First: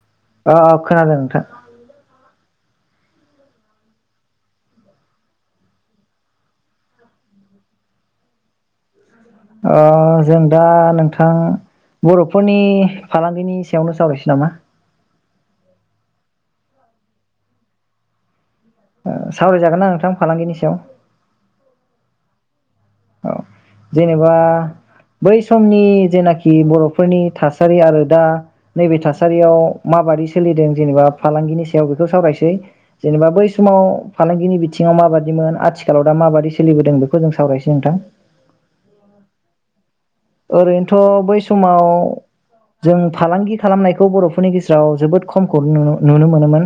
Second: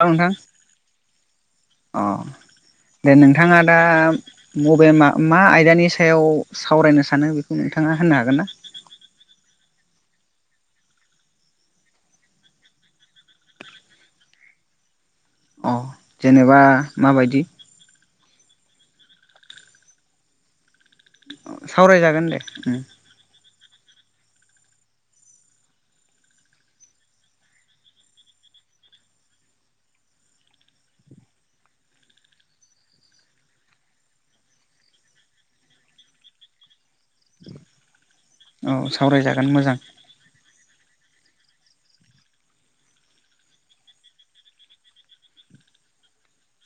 औ नोंथां अ अ खोनादों नोंथां अ दे नोंथाङा दा बबे मा मा आयदानि सायाव सावरायनो सानो बेखौ नोंथाङा होननो हागोन ना? ओ जों दा नोंथां बर'फोरनि फालांगिनि सायावनो सावरायसै नामा अ जेनेबा माबायदि? ओ सावरायजागोनना नोंथां फालांगिनि सायाव? सावरायजागोन दे उम अ जेनेबा आरो दा नैबे थासारियाव माबादि सोलिदों जेनेबा फालांगिनि सायाव बेखौ सावरायसै जेनेबा बै समाव फालांगिनि बिथिङाव माबादिमोन आथिखालाव दा माबादि सोलिबोदों बे खौ जों सावरायनो सै औ सावरायजागोन मोजां ओरैनोथ' बै समाव जों फालांगि खालामनायखौ बर'फोरनि गेजेराव जोबोद खमखौ नुनो नुनो मोनोमोन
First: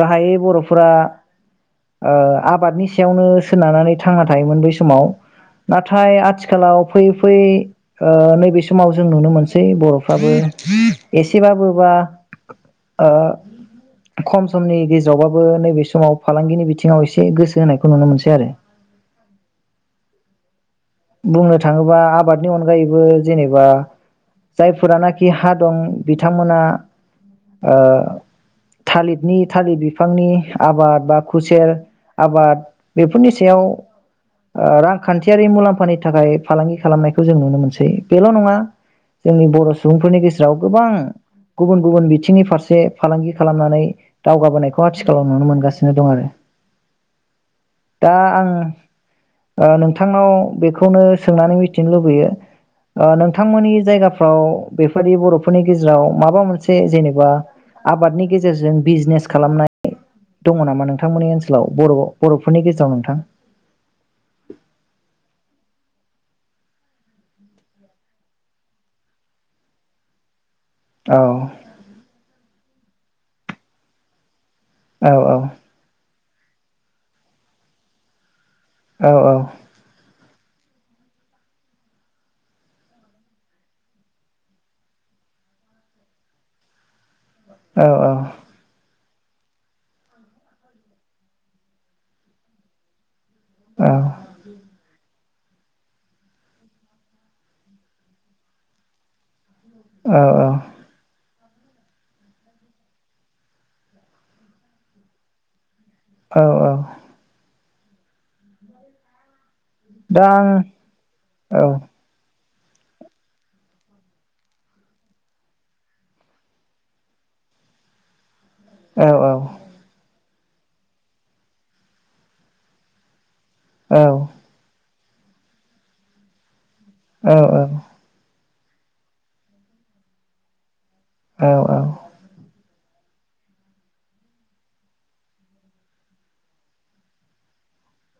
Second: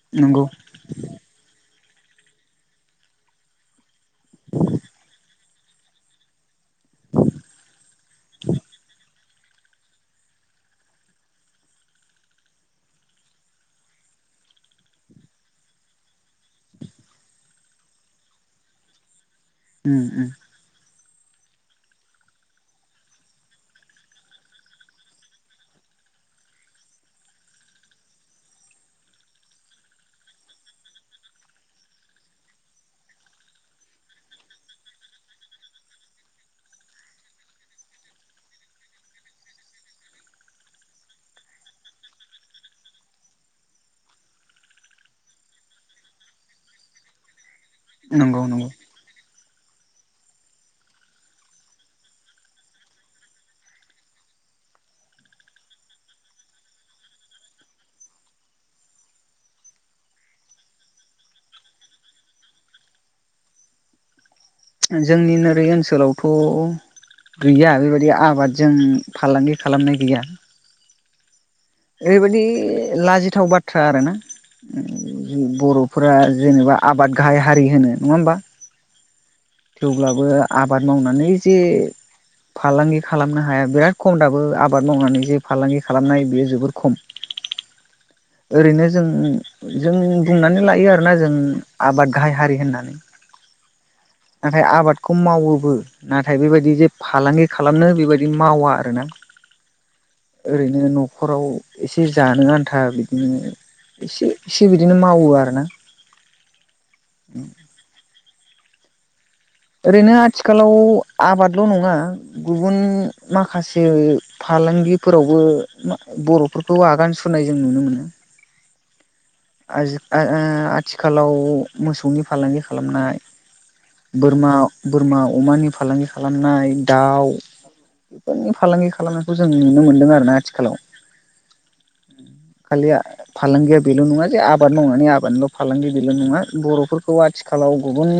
गाहायै नंगौ बर'फोरा ओ आबादनि सायावनो सोनारनानै थांना थायोमोन बै समाव नाथाय आथि आथिखालाव फैयै फैयै ओ नैबे समाव जों नुनो मोनसै सै बर'फ्राबो एसेबाबो बा ओ खम समनि गेजेरावबाबो नैबे समाव फालांगिनि बिथिङाव एसे गोसो होनायखौ नुनो मोनसै आरो उम उम बुंनो थाङोबा आबादनि अनगायैबो जेनेबा जायफोरानाखि हा दं बिथांमोना ओ थालिरनि थालिर बिफांनि आबाद बा खुसेर आबाद बेफोरनि सायाव ओ रांखान्थियारि मुलाम्फा फा थाखाय फालांगि खालामनायखौ जों नुनो मोनसै बेल' नङा जोंनि बर' सुबुंफोरनि गेजेराव गोबां गुबुन गुबुन बिथिंनि फारसे फालांगि खालामनानै दावगाबोनायखौ आथिखालाव नुनो मोनगासिनो दं आरो दा नंगौ आंङो नंगौ ओ नोंथांनाव बे बेखौनो सोंनानै मिथिनो लुबैयो नोंथांमोननि जायगाफ्राव बेफदि बर'फोरनि गेजेराव माबा मोनसे जेनेबा आबादनि गेजेरजों बिजनेस खालामनाय दङ नामा नोंथांमोननि ओनसोलाव बर' बर'फोरनि गेजेराव नोंथां? जोंनिनो ओरै ओनसोलावथ' गैया बेबायदि आबादजों फालांगि खालामनाय गैया। औ ओरैबायदि लाजिथाव बाथ्रा आरोना औ [unintelligible] बर'फोरा जेनेबा आबाद गाहाय हारि होनो नङा होमबा? औ थेवब्लाबो आबाद मावनानै जे फालांगि खालामनो हाया बिराद खम दाबो आबाद मावनानै जे फालांगि खालामनाय बियो जोब बोर खम। औ औ ओरैनो जों जोंनिनो बुंनानै लायो आरोना जों आबाद गाहाय हारि होननानै। औ नाथाय आबाद खौ मावोबो नाथाय बेबायदि जे फालांगि खालामनो बेबायदि मावा आरोना। औ औ ओरैनो नखराव एसे जानो आन्था बि दिनो एसे इसे बिदिनो मावो आरोना। औ औ। ओरैनो दा आं आथिखालाव औ आबादल' नङा गुबुन माखासे फालांगिफोरावबो मा बर'फोरखौ आगान सुरनाय जों नुनो मोनो। औ औ आजि आ ओ आथिखालाव मोसौनि फालांगि खालामनाय औ बोरमा, बोरमा, अमानि फालांगि खालामनाय दाउ औ [unintelligible] फालांगि खालामनायखौ जों नुनो मोन्दों आरोना आथिखालाव। औ औ। खालिआ फालांगिया बेल' नङा जे आबाद मावनानै आबादनिल' फालांगि बेल' नङा बर'फोरखौ आथिखालाव गुबुन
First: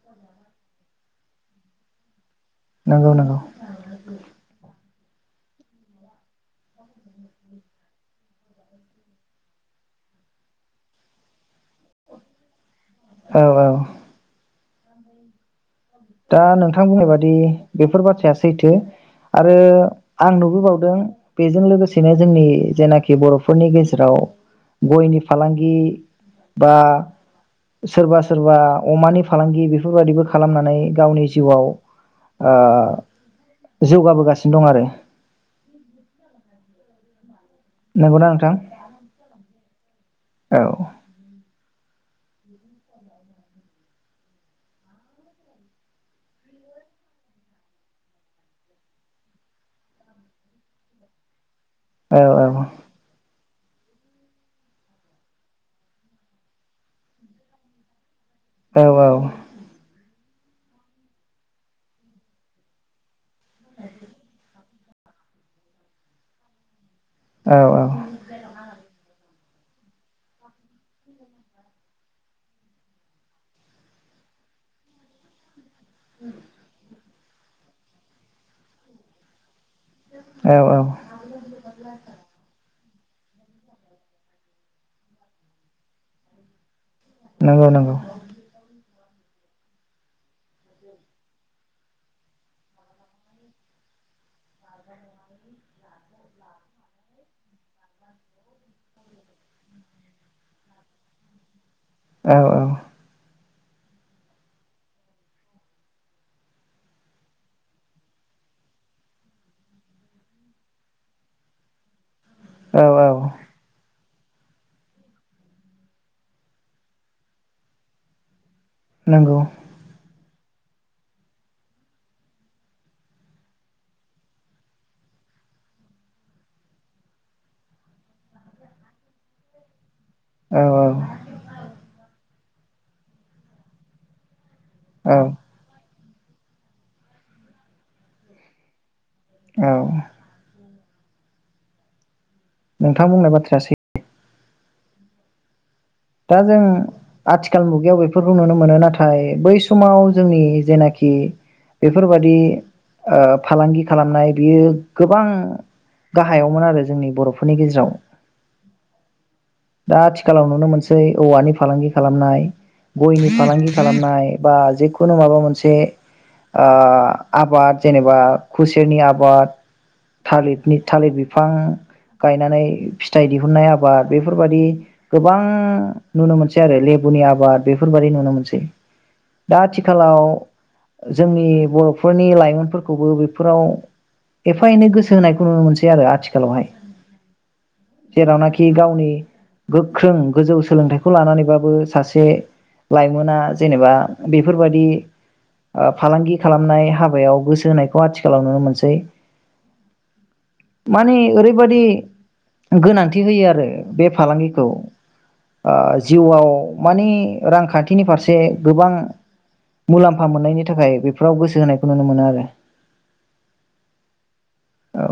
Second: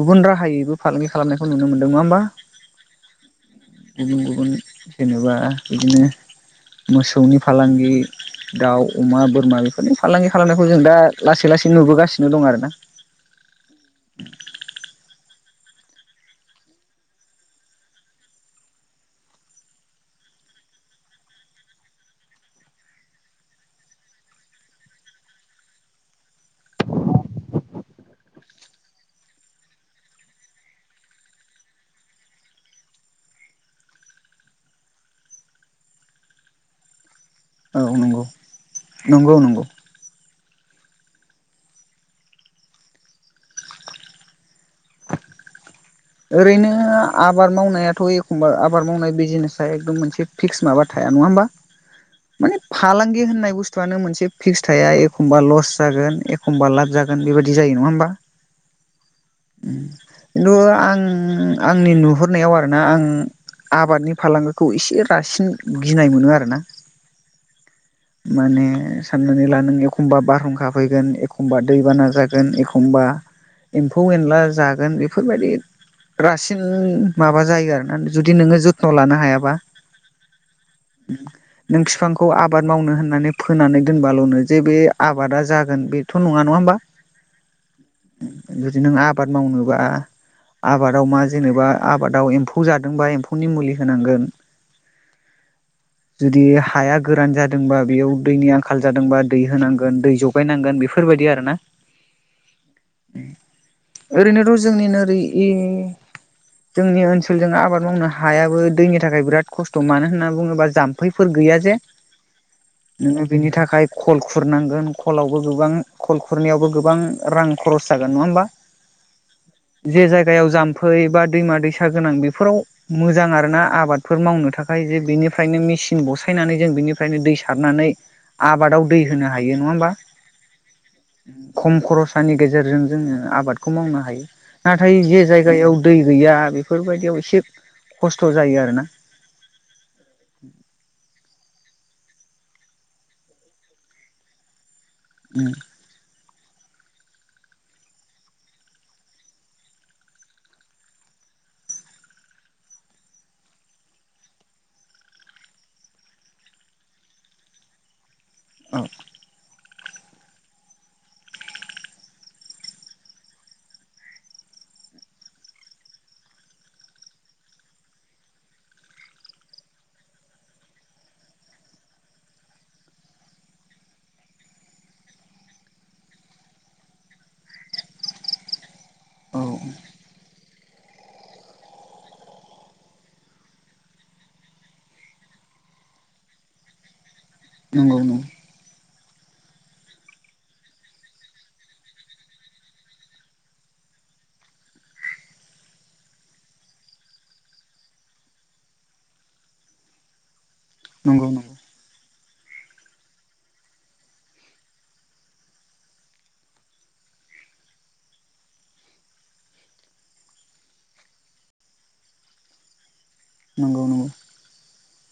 गुबुन राहायैबो फालांगि खालामनायखौ नुनो मोनदों। नङा होमबा? नंगौ नंगौ गुबुन गुबुन जेनेबा बिदिनो मोसौनि फालांगि दाउ, अमा, बोरमा बेफोरनि फालांगि खालामनायखौ जों दा लासै लासै नुबोगासिनो दं आरोना। औ औ। दा नोंथां बुंनाय बादि बेफोर बाथ्राया सैथो आरो आं नुबोबावदों बेजों लोगोसेनो जोंनि जेनाखि बर'फोरनि गेजेराव गयनि फालांगि बा सोरबा सोरबा अमानि फालांगि बेफोरबायादिबो खालामनानै गावनि जिउआव ओ जौगाबोगासिनो दं आरो। औ नंगौ नंगौना नोंथां नंगौ नंगौ। औ। ओरैनो आबाद मावनायाथ' एखमबा आबाद मावनाय बिजनेसा एकदम मोनसे फिक्स माबा थाया नङा होमबा। औ माने फालांगि होननाय बु स्थुआनो मोनसे फिक्स थाया एखमब लस जागोन एखमबा लाब जागोन बेबायदि जायो नङा होमबा। औ औ। [inaudible] आं आंनि नुहुरनायाव आरोना आं आबादनि फालांगिखौ एसे रासिन गिनाय मोनो आरोना। औ औ। माने साननानै ला नों एखमबा बारहुंखा फैगोन एखमबा दैबाना जागोन एखमबा एम्फौ एनला जागोन बेफोरबादि रासिन माबा जायो आरोना जुदि नोङो जथ्न' लानो हायाबा। औ औ नों फिफांखौ आबाद। मावनो होननानै फोनानै दोनबाल'नो जे बे आबादा जागोन बेथ' नङा नङा होमबा। नंगौ नंगौ। बाद मावनोबा आबादाव मा जेनेबा आबादाव एम्फौ जादोंबा एम्फौनि मुलि होनांगोन जुदि हाया गोरान जा दोंबा बेयाव दैनि आंखाल जादोंबा दै होनांगोन दै जगायनांगोन बेफोरबायदि आरो ना औ औ। ओरैनोथ' जोंनि नोरै जोंनि ओनसोलजों आबाद मावनो हायाबो दैनि थाखाय बिराद खस्थ' मानो होनना बुङोब्ला जाम्फैफोर गैया जे। औ नोङो औ बिनि थाखाय। खल खुरनांगोन खलावबो गोबां खल खुरनायावबो गोबां रां खरस जागोन नङा होमबा। नंगौ। गायाव जाम्फै बा दैमा दैसा गोनां बेफोराव मोजां आरोना आबादफोर मावनो थाखाय जे बिनिफ्रायनो मेसिन बसायनानै जों बिनिफ्रायनो दै सारनानै आबादाव दै होनो हायो नङा होमबा। औ औ खम खरसानि। गेजेरजों जोङो आबादखौ मावनो हायो। नाथाय औ जे जायगायाव। दै गैया बेफोरबायदियाव एसे खस्थ' जायो आरोना। औ। नोंथां बुंनाय बाथ्राया सै [unintelligible] दा जों आथिखाल मुगायाव बेफोरखौ नुनो मोनो नाथाय बै समाव जोंनि जेनाखि बेफोरबादि ओ फालांगि खालामनाय बियो गोबां गाहायावमोन आरो जोंनि बर'फोरनि गेजेराव। [unintelligible] दा आथिखालाव नुनो मोनसै। सै औवानि फालांगि खालामनाय गयनि फालांगि खालामनाय बा जेखुनु माबा मोनसे ओ आबाद जेनेबा खुसेरनि आबाद थालिरनि थालिर बिफां गायनानै फिथाइ दिहुननाय आबाद बेफोरबायदि गोबां नुनो मोनसै आरो लेबुनि आबाद बेफोरबायदि नुनो मोनसै। औ दा आथिखालाव। जोंनि बर'फोरनि लाइमोनफोरखौबो बेफोराव एफा एनै गोसो होनायखौ नुनो मोनसै आरो आथिखालावहाय। नंगौ नंगौ जेरावनाखि गावनि। गोख्रों गोजौ। सोलोंथाइखौ लानानैबाबो सासे लाइमोना जेनेबा बेफोरबायदि ओ फालांगि खालामनाय हाबायाव गोसो होनायखौ आथिखालाव नुनो मोनसै। मानि नंगौ ओरैबायदि। गोनांथि होयो आरो बे फालांगिखौ। ओ जिउआव मानि रांखान्थिनि फारसे गोबां मुलाम्फा मोननायनि थाखाय बेफोराव गोसो होनायखौ नुनो मोनो आरो। नंगौ नंगौ। औ।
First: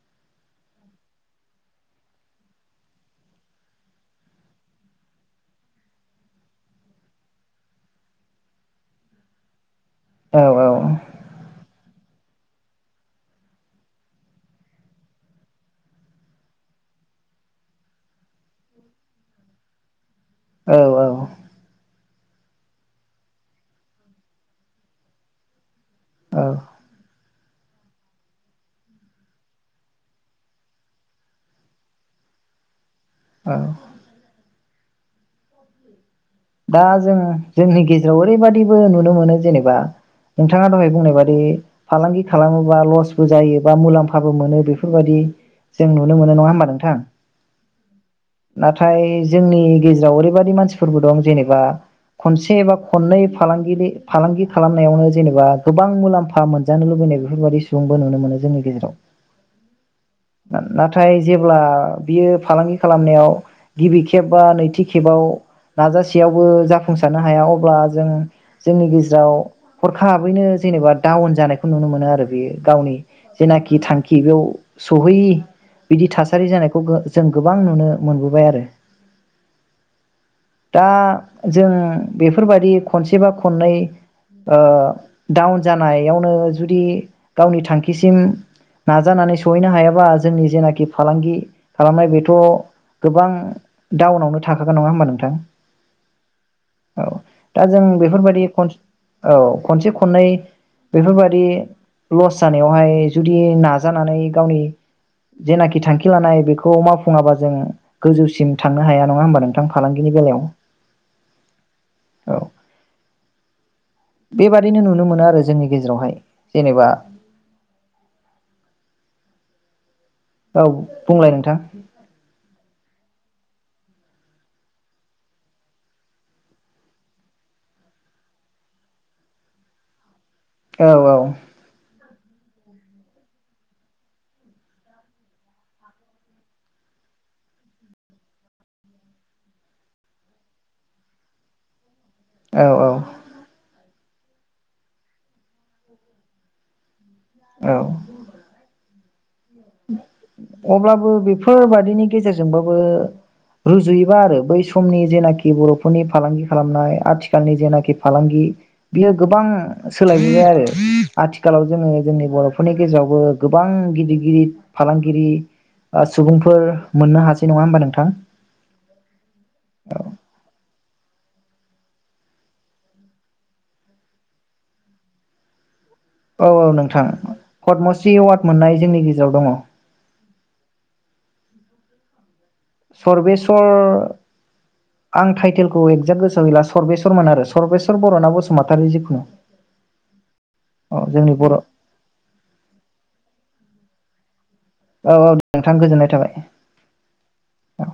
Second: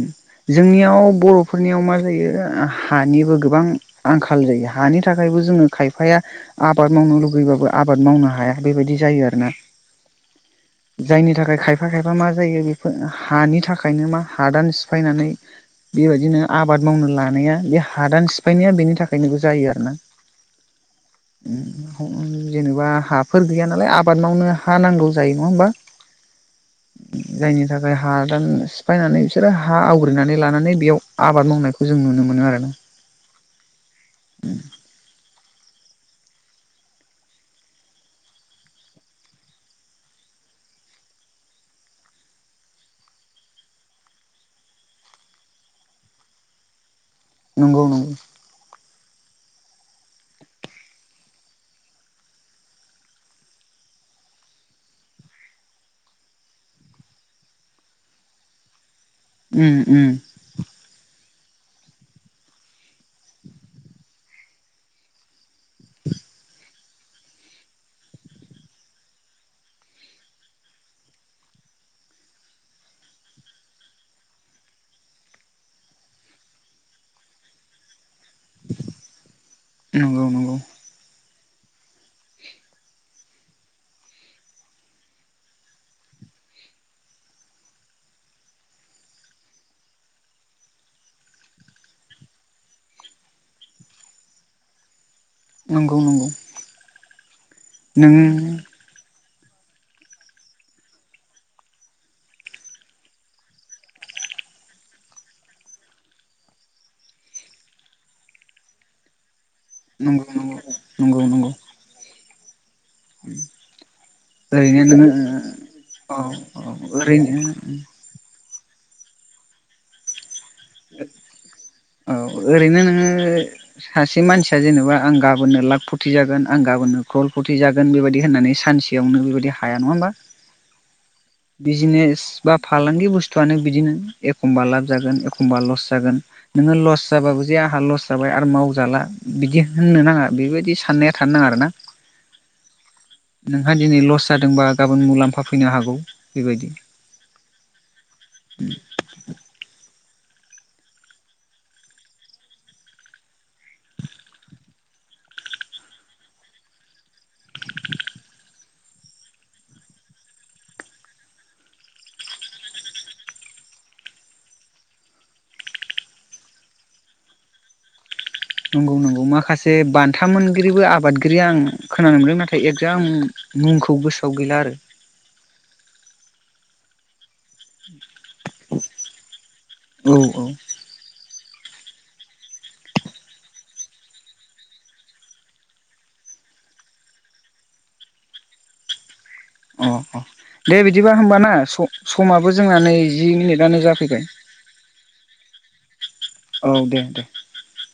ओम जोंनियाव बर'फोरनियाव मा जायो हानिबो गोबां आंखाल जायो हानि थाखायबो जोङो खायफाया आबाद मावनो लुगैबाबो आबाद मावनो हाया बेबायदि जायो आरोना। औ औ जायनि थाखाय औ। खायफा खायफा मा जायो बेफोर हानि थाखायनो मा। हादान सिफायनानै बेबायदिनो आबाद मावनो लानाया बे हादान सिफायनाया बेनि थाखायनोबो जायो आरो ना। औ औ जेनेबा हाफोर गैया नालाय आबाद मावनो हा नांगौ जायो। नङा होमबा? औ जायनि थाखाय हादान सि फायनानै बिसोरो हा आवग्रिनानै लानानै बेयाव आबाद मावनायखौ जों नुनो मोनो आरो ना। औ [inaudible] दा जों जोंनि गेजेराव ओरैबादिबो नुनो मोनो जेनेबा नोंथाङा दहाय बुंनाय बादि फालांगि खालामोबा लसबो जायो बा मुलाम्फाबो मोनो बेफोरबायदि जों नुनो मोनो नङा होमबा नोंथां। नंगौ नंगौ नाथाय जोंनि गेजेराव ओरैबादि मानसिफोरबो दं जेनेबा खनसे बा खननै फालांगिनि फालांगि खालामनायावनो जेनेबा गोबां मुलाम्फा मोनजानो लुबैनाय बेफोरबायदि सुबुंबो नुनो मोनो जोंनि गेजेराव। ओम ओम नाथाय जेब्ला बियो फालांगि खालामनायाव गिबि खेब बा नैथि खेबाव नाजा सेयावबो जाफुंसारनो हाया अब्ला जों जोंनि गेजेराव हरखाबैनो जेनेबा डाउन जानायखौ नुनो मोनो आरो बेयो गावनि जेनाखि थांखि बेयाव सहैयि बिदि थासारि जानायखौ गो जों गोबां नुनो मोनबोबाय आरो नंगौ नंगौ दा जों बेफोरबायदि खनसे बा खननै ओ डाउन जानायावनो जुदि गावनि थांखिसिम नाजानानै सहैनो हायाबा जोंनि जेनाखि फालांगि खालामनाय बेथ' गोबां डाउनावनो थाखागोन। नङा होमबा नोंथां? नंगौ नंगौ औ दा जों बेफोरबायदि औ खनसे खननै बेफोरबादि लस जानायावहाय जुदि नाजानानै गावनि जेनाखि थांखि लानाय बेखौ मावफुङाबा जों गोजौसिम थांनो हाया नङा होमबा नों थां नंगौ नों फालांगिनि नंगौ बेलायाव। नंगौ नंगौ नंगौ औ बेबादिनो ओरैनो नुनो नोङो मोनो आरो जोंनि गेजेरावहाय औ औ जेनेबा ओरैनो औ बुंलाय नोंथां। ओ सासे मानसिया जेनेबा आं गाबोननो लाख फथि जागोन आं गाबोननो क्रल फथि जागोन बेबायदि होननानै सानसेयावनो बेबायदि हाया। नङा होमबा? औ औ बिजनेस बा फालांगि बुस्थुआनो बिदिनो एखमबा लाब जागोन एखमबा लस जागोन नोङो लस जाबाबो जे आंहा लस जाबाय आरो मावजाला बिदि होननो नाङा बेबायदि साननाया थानो नाङा आरोना‌। औ औ दिनै लस जादोंबा गाबोन मुलाम्फा फैनो हागौ। बेबायदि औ [inaudible] अब्लाबो बेफोरबादिनि गेजेरजोंबाबो रुजुयोबा आरो बै समनि जेनाखि बर'फोरनि फालांगि खालामनाय आथिखालनि जेनाखि फालांगि बियो गोबां सोलायबोबाय आरो आथिखालाव जोङो जोंनि बर'फोरनि गेजेरावबो गोबां गिदिर गिदिर फालांगिरि बा सुबुंफोर मोननो हासै। नङा होमबा नोंथां? नंगौ नंगौ माखासे बान्था मोनगिरिबो आबाद गिरि आं खोनानो मोनदों नाथाय एकजाग आं मुंखौ गोसोआव गैला आरो औ औ नोंथां। पदमश्री एवार्ड मोननाय जोंनि गेजेराव दङ। औ सरबेस्वर आं टाइटेलखौ एक्जेक्ट गोसोआव गैला अ अ दे औ बिदिबा जोंनि होमब ना बर' औ समाबो जोंना नै जि मिनिटानो जा सिगोन औ औ नोंथां गोजोननाय थाबाय औ दे दे औ